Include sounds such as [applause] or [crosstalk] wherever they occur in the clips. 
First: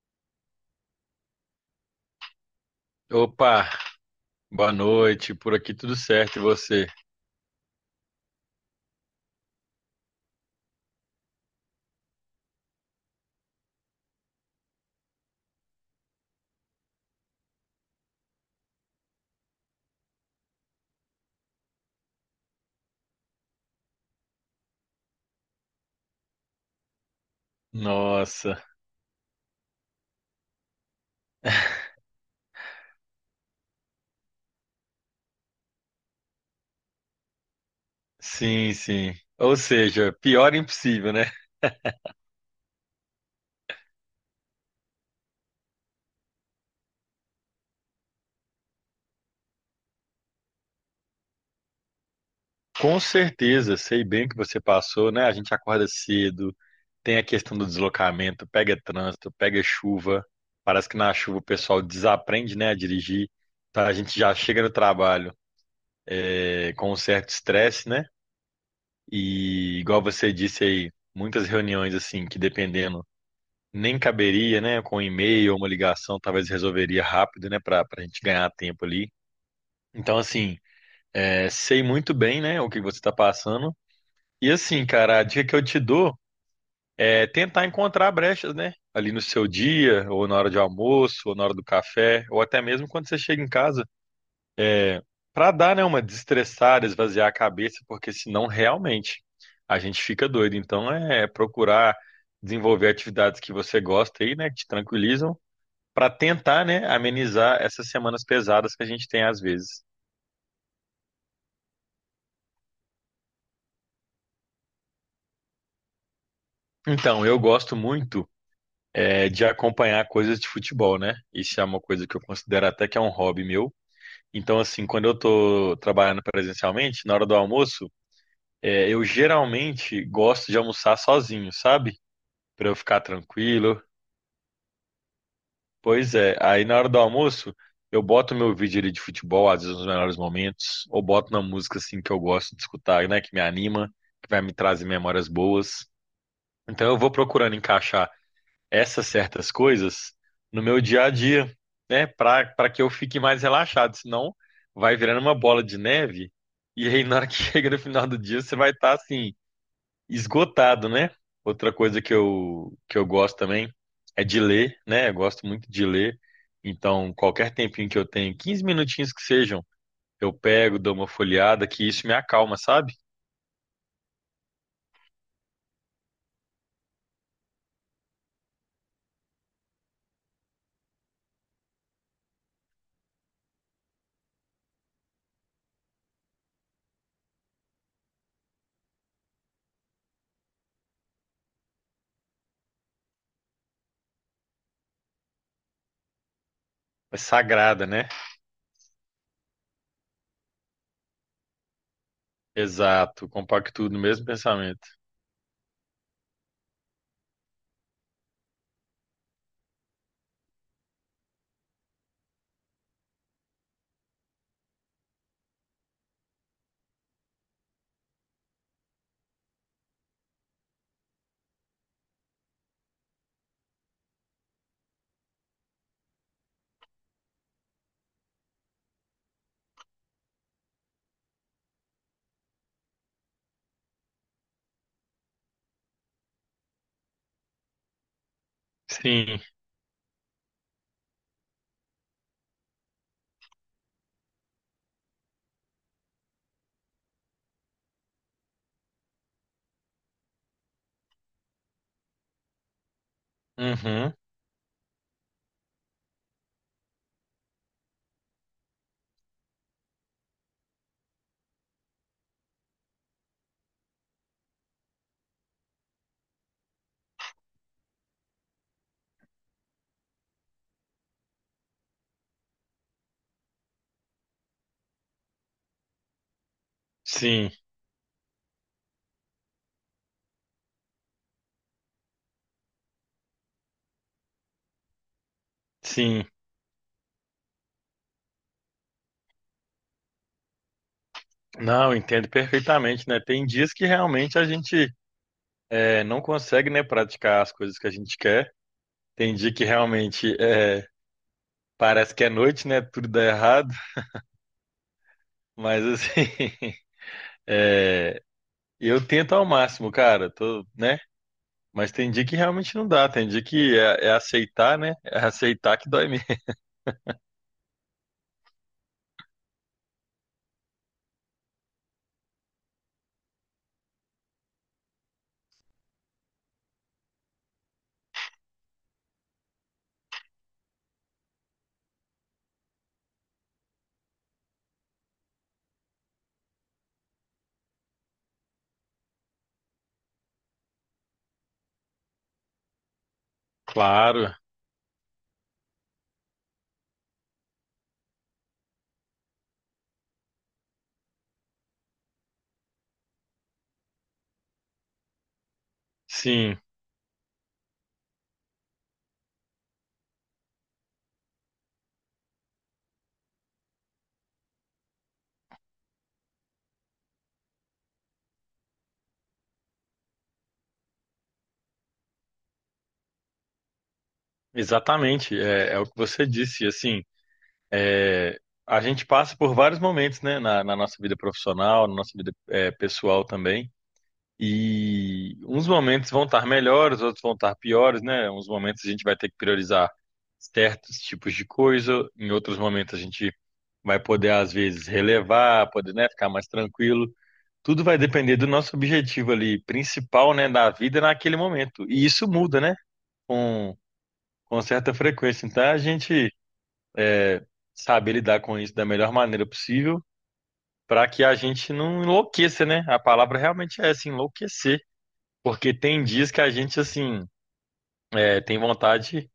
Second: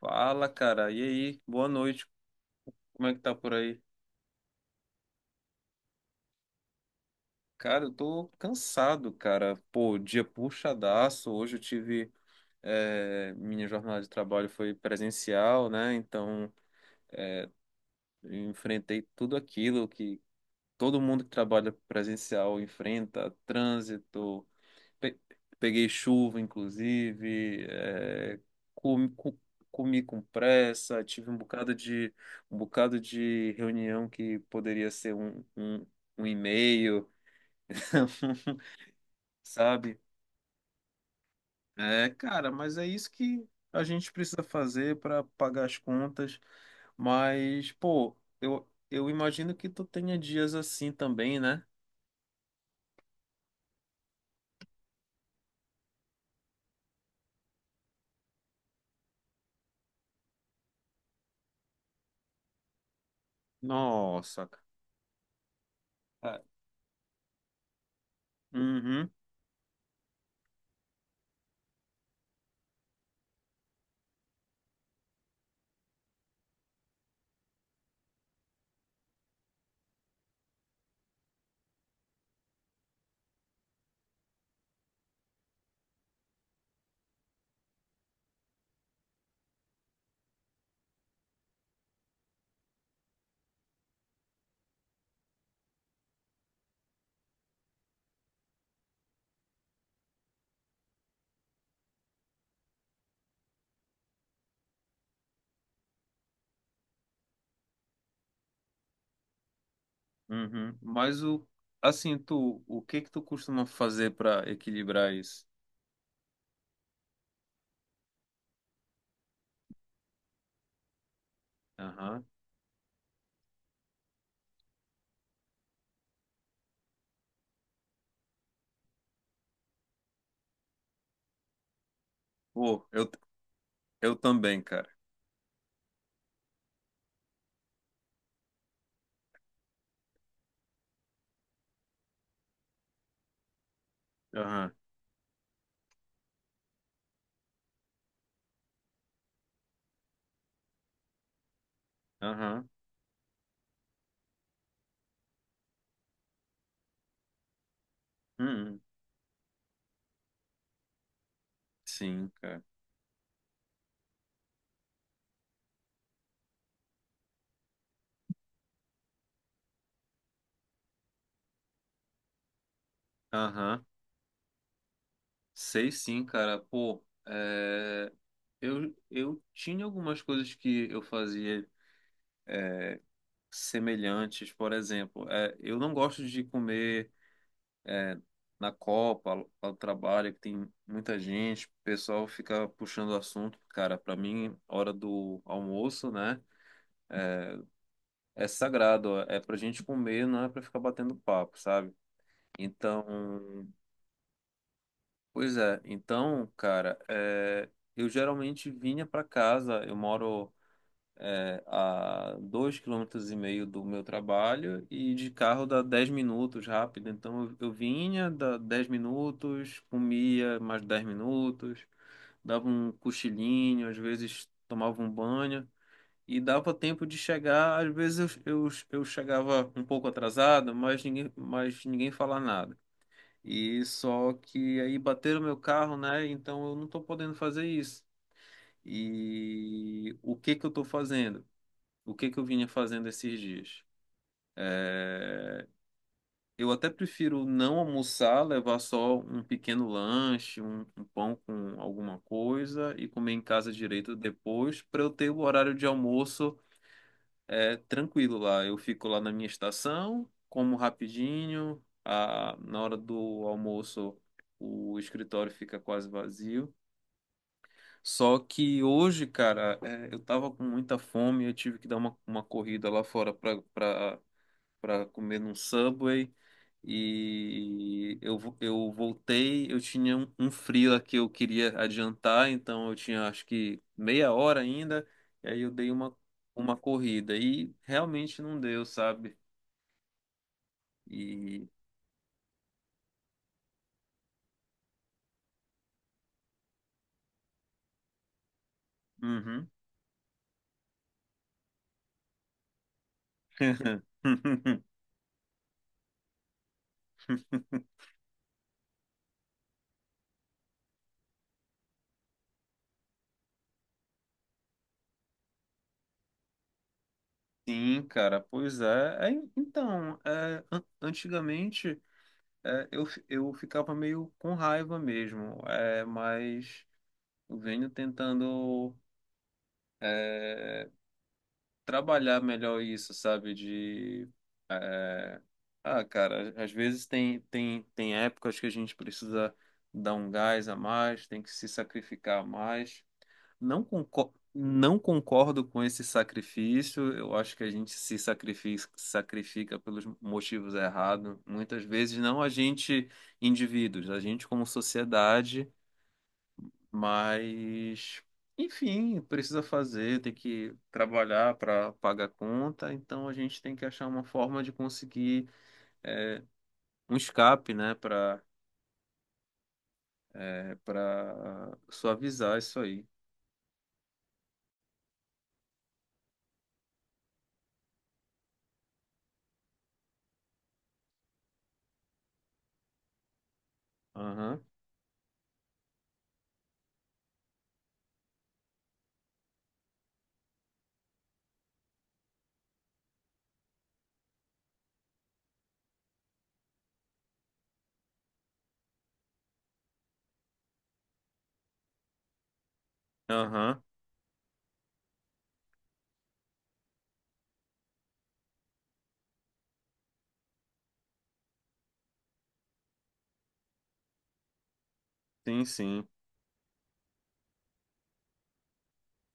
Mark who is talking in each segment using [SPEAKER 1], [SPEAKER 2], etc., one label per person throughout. [SPEAKER 1] Fala, cara. E aí? Boa noite. Como é que tá por
[SPEAKER 2] Opa,
[SPEAKER 1] aí?
[SPEAKER 2] boa noite. Por aqui tudo certo e você?
[SPEAKER 1] Cara, eu tô cansado, cara. Pô, dia puxadaço. Hoje eu tive. Minha jornada de trabalho foi presencial, né? Eu enfrentei tudo aquilo que todo mundo que trabalha presencial enfrenta: trânsito, Pe- peguei chuva, inclusive,
[SPEAKER 2] Nossa,
[SPEAKER 1] comi, co- comi com pressa, tive
[SPEAKER 2] [laughs]
[SPEAKER 1] um bocado de reunião que poderia ser um e-mail, [laughs]
[SPEAKER 2] sim, sim. Ou
[SPEAKER 1] sabe?
[SPEAKER 2] seja, pior impossível, né?
[SPEAKER 1] É, cara, mas é isso que a gente precisa fazer para pagar as contas. Mas, pô, eu imagino que tu tenha dias assim também, né?
[SPEAKER 2] Com certeza, sei bem o que você passou, né? A gente acorda cedo, tem a questão do deslocamento, pega trânsito, pega chuva. Parece que na chuva o pessoal desaprende, né, a dirigir. Então a gente já
[SPEAKER 1] Nossa,
[SPEAKER 2] chega no trabalho
[SPEAKER 1] cara.
[SPEAKER 2] com um certo estresse, né?
[SPEAKER 1] Uhum.
[SPEAKER 2] E igual você disse aí, muitas reuniões assim, que dependendo nem caberia, né? Com um e-mail ou uma ligação, talvez resolveria rápido, né? Para a gente ganhar tempo ali. Então, assim, sei muito bem, né, o que você está passando. E assim, cara, a dica que eu te dou é tentar encontrar brechas, né, ali no seu dia, ou na hora de almoço, ou na hora do café, ou até mesmo quando você chega em casa, para dar, né, uma desestressada, esvaziar a cabeça, porque senão realmente a gente fica doido. Então é procurar desenvolver atividades que você gosta aí, né, que te tranquilizam, para tentar, né, amenizar essas semanas pesadas que a gente tem às vezes.
[SPEAKER 1] Uhum. Mas o que que tu costuma fazer para equilibrar isso?
[SPEAKER 2] Então, eu gosto muito de acompanhar coisas de futebol, né? Isso é uma coisa que eu
[SPEAKER 1] Aham.
[SPEAKER 2] considero até que é um hobby meu. Então, assim, quando eu tô trabalhando presencialmente, na hora do almoço, eu geralmente gosto de almoçar sozinho, sabe? Para eu
[SPEAKER 1] Pô,
[SPEAKER 2] ficar
[SPEAKER 1] eu
[SPEAKER 2] tranquilo.
[SPEAKER 1] eu também, cara.
[SPEAKER 2] Pois é, aí na hora do almoço, eu boto meu vídeo ali de futebol, às vezes nos melhores momentos, ou boto uma música assim que eu gosto de escutar, né, que me anima, que vai me
[SPEAKER 1] Aham.
[SPEAKER 2] trazer memórias boas. Então eu vou procurando encaixar essas certas coisas no meu dia a dia, né? Para
[SPEAKER 1] Aham.
[SPEAKER 2] que eu fique mais relaxado, senão vai virando uma bola de neve, e aí na hora que [laughs] chega no final do dia você vai
[SPEAKER 1] Uhum.
[SPEAKER 2] estar assim esgotado, né? Outra coisa que
[SPEAKER 1] Sim, cara.
[SPEAKER 2] eu gosto também é de ler, né? Eu gosto muito de ler. Então, qualquer tempinho que eu tenho, 15 minutinhos que sejam, eu pego, dou uma folheada, que isso me acalma, sabe?
[SPEAKER 1] Aham. Sei sim, cara. Pô, é, eu tinha algumas coisas que eu fazia semelhantes, por exemplo, é, eu não gosto de comer na Copa, lá do trabalho, que tem muita gente, o pessoal fica puxando o assunto. Cara, pra mim, hora do almoço, né?
[SPEAKER 2] É sagrada, né?
[SPEAKER 1] É sagrado, ó, é pra gente comer, não é pra ficar batendo papo, sabe?
[SPEAKER 2] Exato,
[SPEAKER 1] Então,
[SPEAKER 2] compacto no mesmo pensamento.
[SPEAKER 1] pois é, então, cara, é, eu geralmente vinha pra casa, eu moro é, a 2 km e meio do meu trabalho e de carro dá 10 minutos rápido, então eu vinha, dá 10 minutos, comia mais 10 minutos, dava um cochilinho, às vezes tomava um banho e dava tempo de chegar. Às vezes eu chegava um pouco atrasado, mas ninguém falava nada. E só que aí bateram meu carro, né? Então eu não tô podendo fazer isso.
[SPEAKER 2] Sim.
[SPEAKER 1] E o que que eu tô fazendo? O que que eu vinha fazendo esses dias? Eh, eu até prefiro não almoçar, levar só um pequeno lanche, um pão com alguma coisa e comer em casa
[SPEAKER 2] Uhum.
[SPEAKER 1] direito depois, para eu ter o horário de almoço é, tranquilo lá. Eu fico lá na minha estação, como rapidinho, na hora do almoço o escritório fica quase vazio. Só que hoje, cara, é, eu tava com muita fome, eu tive que dar uma corrida lá fora para para comer num Subway
[SPEAKER 2] Sim,
[SPEAKER 1] e eu voltei, eu tinha um freela que eu queria adiantar, então eu tinha acho que meia hora ainda, e aí
[SPEAKER 2] sim.
[SPEAKER 1] uma corrida e realmente não deu, sabe? E
[SPEAKER 2] Não, eu entendo perfeitamente, né? Tem dias que realmente a gente não consegue, né, praticar as coisas que a gente quer. Tem dia que
[SPEAKER 1] uhum.
[SPEAKER 2] realmente parece que é noite, né? Tudo dá errado.
[SPEAKER 1] [laughs]
[SPEAKER 2] Mas assim, [laughs] é, eu tento ao máximo, cara. Tô, né? Mas tem dia que realmente não dá. Tem dia que é, é aceitar, né? É aceitar que dói mesmo. [laughs]
[SPEAKER 1] Sim, cara, pois é. Antigamente é, eu ficava meio com raiva mesmo, é, mas eu venho tentando é, trabalhar melhor isso, sabe? De, ah, cara, às vezes tem épocas que a gente precisa dar um gás a mais, tem que se sacrificar a mais. Não concordo,
[SPEAKER 2] Claro.
[SPEAKER 1] não concordo com esse sacrifício, eu acho que a gente se sacrifica, sacrifica pelos motivos errados. Muitas vezes, não a gente, indivíduos, a gente como sociedade.
[SPEAKER 2] Sim,
[SPEAKER 1] Mas, enfim, precisa fazer, tem que trabalhar para pagar a conta, então a gente tem que achar uma forma de conseguir um escape, né, para é, para suavizar isso aí.
[SPEAKER 2] exatamente. É, é o que você disse. Assim. É, a gente passa por vários momentos, né, na nossa vida profissional, na nossa vida, é, pessoal também.
[SPEAKER 1] Aham,
[SPEAKER 2] E uns momentos vão estar melhores, outros vão estar piores, né? Uns momentos a gente vai ter que priorizar certos tipos de coisa, em outros momentos a gente vai poder, às vezes, relevar, poder, né, ficar mais tranquilo. Tudo vai depender do nosso objetivo ali principal, né, da vida naquele momento. E isso muda, né, com,
[SPEAKER 1] aham,
[SPEAKER 2] com certa frequência. Então a gente, é, saber lidar com isso da melhor maneira possível, para que a gente não enlouqueça, né? A palavra realmente é essa, enlouquecer.
[SPEAKER 1] sim,
[SPEAKER 2] Porque tem
[SPEAKER 1] sim,
[SPEAKER 2] dias que a gente, assim, tem vontade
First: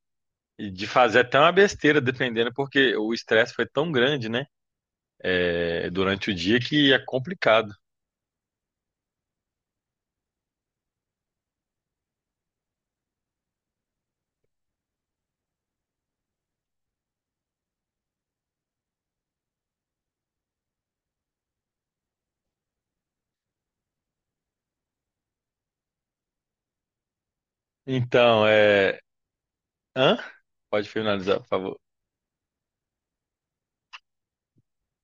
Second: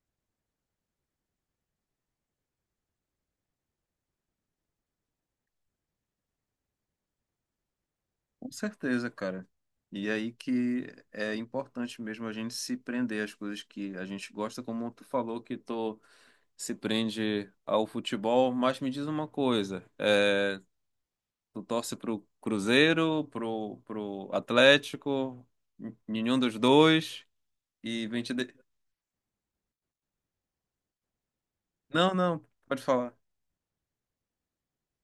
[SPEAKER 2] de fazer até uma besteira, dependendo, porque o estresse foi tão grande, né? É durante o dia que é complicado.
[SPEAKER 1] com certeza, cara. E aí que é importante mesmo a gente se prender às coisas que a gente gosta, como tu falou que tu se prende ao futebol, mas me diz uma coisa, eh, tu torce pro Cruzeiro, pro Atlético, nenhum dos dois, e vem te...
[SPEAKER 2] Então,
[SPEAKER 1] de-
[SPEAKER 2] é. Hã? Pode finalizar, por favor.
[SPEAKER 1] Não, não, pode falar.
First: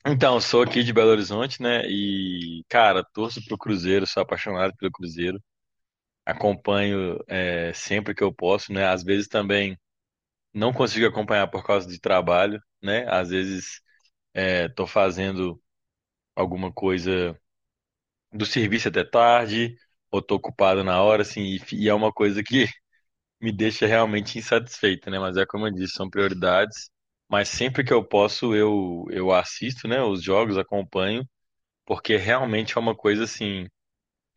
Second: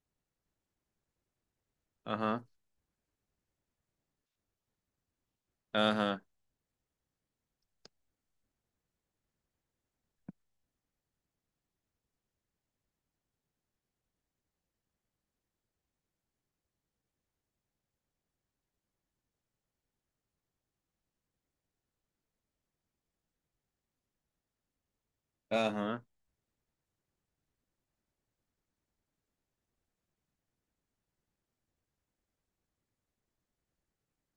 [SPEAKER 2] Então, sou aqui de Belo Horizonte, né?
[SPEAKER 1] Aham,
[SPEAKER 2] E, cara, torço pro Cruzeiro, sou apaixonado pelo Cruzeiro.
[SPEAKER 1] aham,
[SPEAKER 2] Acompanho sempre que eu posso, né? Às vezes também não consigo acompanhar por causa de trabalho, né? Às vezes tô fazendo alguma coisa do serviço até tarde, ou tô ocupado na hora, assim, e, e é uma coisa que [laughs] me deixa realmente insatisfeito, né? Mas é como eu disse,
[SPEAKER 1] aham,
[SPEAKER 2] são prioridades. Mas sempre que eu posso, eu assisto, né, os jogos, acompanho. Porque realmente é uma coisa assim,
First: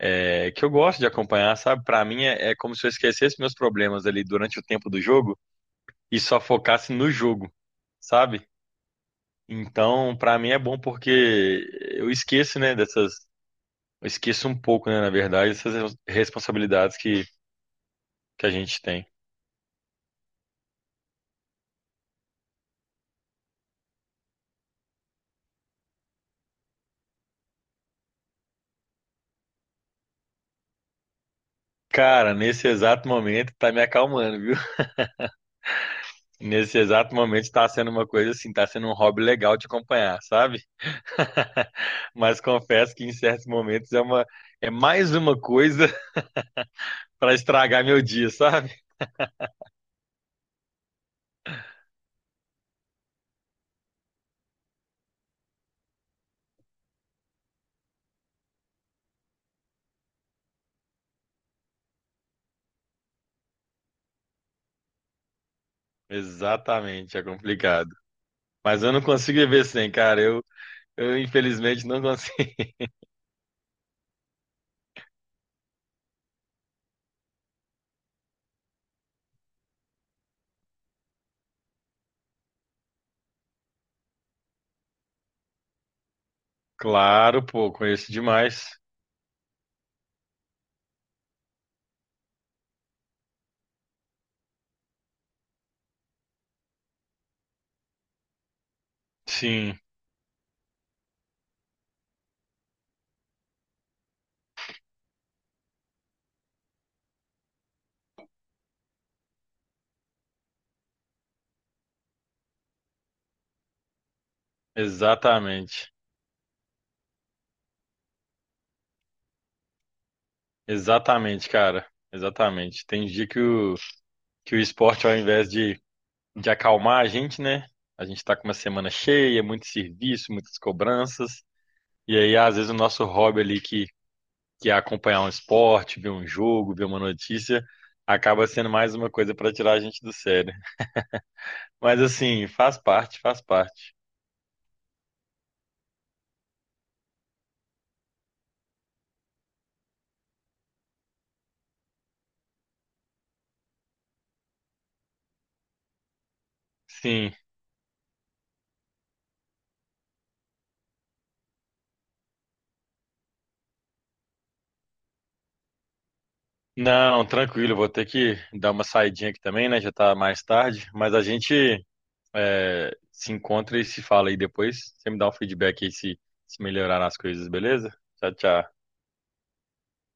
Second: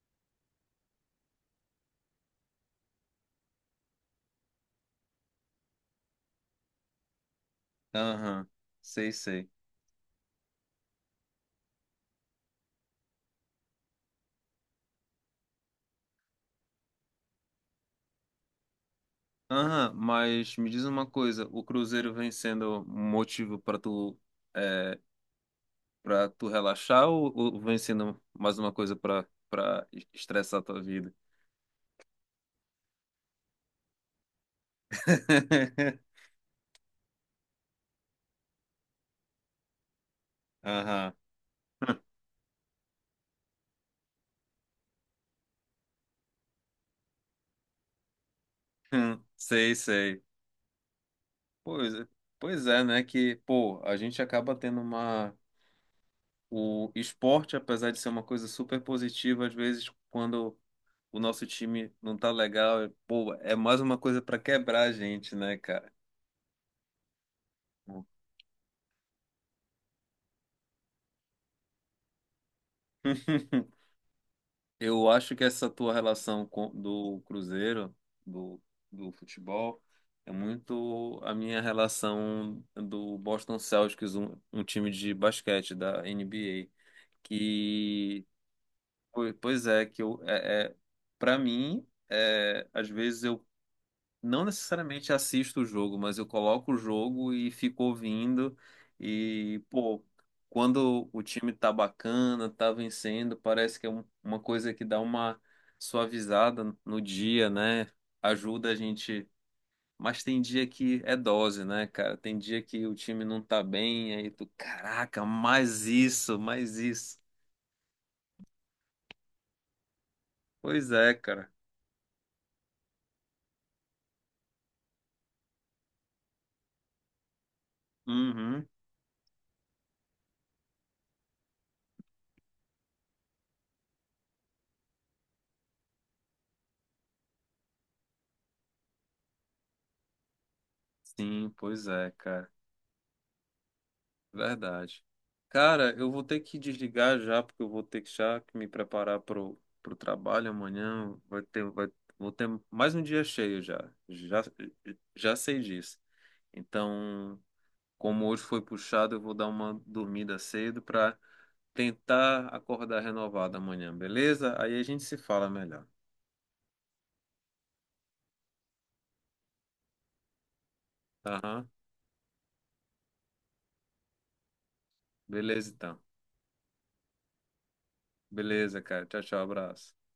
[SPEAKER 2] é, que eu gosto de acompanhar, sabe? Pra mim é, é como se eu esquecesse meus problemas ali durante o tempo do jogo e só focasse no jogo, sabe?
[SPEAKER 1] aham, sei, sei.
[SPEAKER 2] Então, pra mim é bom porque eu esqueço, né, dessas, eu esqueço um pouco, né, na verdade, essas responsabilidades que a gente tem.
[SPEAKER 1] Aham, mas me diz uma coisa, o Cruzeiro vem sendo um motivo para tu, é, para tu relaxar ou vem sendo mais uma coisa para para estressar a tua vida?
[SPEAKER 2] Cara, nesse exato momento tá me acalmando, viu? [laughs]
[SPEAKER 1] [laughs]
[SPEAKER 2] Nesse exato momento tá sendo uma coisa assim, tá sendo um hobby legal de acompanhar, sabe?
[SPEAKER 1] Aham,
[SPEAKER 2] [laughs] Mas confesso que em certos momentos é uma é mais uma coisa [laughs] pra estragar meu dia, sabe?
[SPEAKER 1] sei, sei. Pois é, pois é, né? Que, pô, a gente acaba tendo uma. O esporte, apesar de ser uma coisa super positiva, às vezes, quando o nosso time não tá legal, é- pô, é mais uma coisa pra quebrar a gente, né, cara?
[SPEAKER 2] Exatamente, é complicado. Mas eu não consigo viver sem, cara. Eu, infelizmente, não consegui. [laughs]
[SPEAKER 1] [laughs] Eu acho que essa tua relação com, do Cruzeiro, do, do futebol, é muito a minha relação do Boston Celtics, um time de basquete da NBA.
[SPEAKER 2] Claro, pô, conheço
[SPEAKER 1] Que
[SPEAKER 2] demais.
[SPEAKER 1] Que eu, é, é, para mim, é, às vezes eu não necessariamente assisto o jogo, mas eu coloco o jogo e fico ouvindo. E,
[SPEAKER 2] Sim,
[SPEAKER 1] pô, quando o time tá bacana, tá vencendo, parece que uma coisa que dá uma suavizada no dia, né? Ajuda a gente. Mas tem dia que é dose, né, cara? Tem dia que o time não tá bem, aí tu, caraca, mais
[SPEAKER 2] exatamente.
[SPEAKER 1] isso, mais isso. Pois é,
[SPEAKER 2] Exatamente,
[SPEAKER 1] cara.
[SPEAKER 2] cara. Exatamente. Tem dia que que o esporte, ao invés de acalmar a gente, né? A gente tá com uma
[SPEAKER 1] Uhum.
[SPEAKER 2] semana cheia, muito serviço, muitas cobranças. E aí, às vezes, o nosso hobby ali, que é acompanhar um esporte, ver um jogo, ver uma notícia, acaba sendo mais uma coisa pra tirar a gente do sério.
[SPEAKER 1] Sim, pois
[SPEAKER 2] Mas,
[SPEAKER 1] é,
[SPEAKER 2] assim,
[SPEAKER 1] cara.
[SPEAKER 2] faz parte, faz parte.
[SPEAKER 1] Verdade. Cara, eu vou ter que desligar já, porque eu vou ter que já que me preparar pro, pro trabalho amanhã. Vou ter mais um dia cheio já. Já sei disso.
[SPEAKER 2] Sim.
[SPEAKER 1] Então, como hoje foi puxado, eu vou dar uma dormida cedo para tentar acordar renovado amanhã, beleza? Aí a gente se fala melhor.
[SPEAKER 2] Não, tranquilo, vou ter que dar uma saidinha aqui também, né? Já tá mais tarde, mas a
[SPEAKER 1] Aham.
[SPEAKER 2] gente, se encontra e se fala aí depois. Você me dá um
[SPEAKER 1] Beleza,
[SPEAKER 2] feedback aí
[SPEAKER 1] então.
[SPEAKER 2] se melhorar as coisas, beleza? Tchau, tchau.
[SPEAKER 1] Beleza, cara. Tchau, tchau, abraço.